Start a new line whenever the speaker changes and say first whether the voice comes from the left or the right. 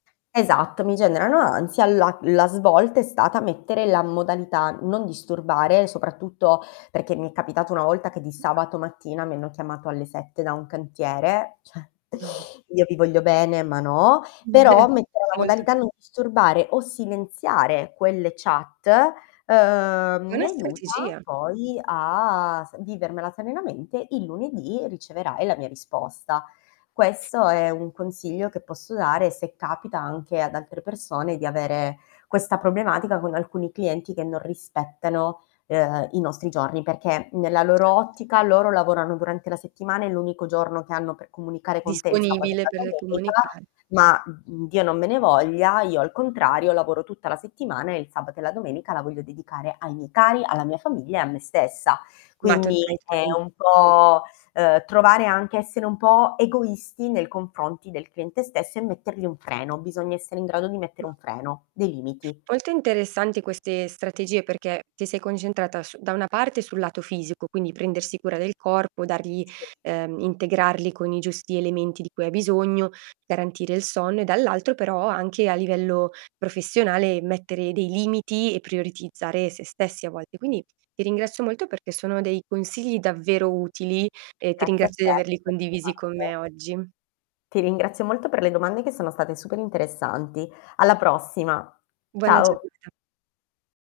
left: Esatto, mi generano ansia, la la svolta è stata mettere la modalità non disturbare, soprattutto perché mi è capitato una volta che di
right: [unintelligible]
left: sabato mattina mi hanno chiamato alle 7 da un cantiere, cioè,
right: No.
left: io vi voglio bene, ma no!
right: Beh,
left: Però mettere
right: ci
left: la
right: vuole
left: modalità
right: tutti.
left: non disturbare o silenziare quelle chat, uhm,
right: È
left: mi
right: una
left: aiuta,
right: strategia.
left: poi a s vivermela serenamente, il lunedì riceverai la mia risposta. Questo è un consiglio che posso dare se capita anche ad altre persone di avere questa problematica con alcuni clienti che non rispettano, uhm, i nostri giorni, perché nella loro
right: Certo.
left: ottica, loro lavorano durante la settimana, e l'unico giorno che hanno per comunicare con te è il sabato e
right: Disponibile
left: la
right: per
left: domenica,
right: comunicare.
left: ma, mhmm, Dio non me ne voglia, io al contrario lavoro tutta la settimana, e il sabato e la domenica la voglio dedicare ai miei cari, alla mia famiglia e a me stessa.
right: Ma
left: Quindi
right: tornerei tutta
left: è un
right: [unintelligible]
left: po', uhm, trovare anche essere un po' egoisti nei confronti del cliente stesso e mettergli un freno, bisogna essere in grado di mettere
right: Mh.
left: un freno, dei limiti.
right: Molto interessanti queste strategie perché ti sei concentrata su da una parte sul lato fisico, quindi prendersi cura del corpo, dargli
left: Sì.
right: uhm, integrarli con i giusti elementi di cui hai bisogno, garantire il sonno e dall'altro però anche a livello professionale, mettere dei limiti e prioritizzare sé stessi a vol Quindi ti ringrazio molto perché sono dei consigli davvero utili, e ti
left: Grazie a te
right: ringrazio di averli
left: per le
right: condivisi con
left: domande.
right: me oggi.
left: Ti ringrazio molto per le domande che sono state super-interessanti. Alla prossima.
right: Buona
left: Ciao.
right: giornata.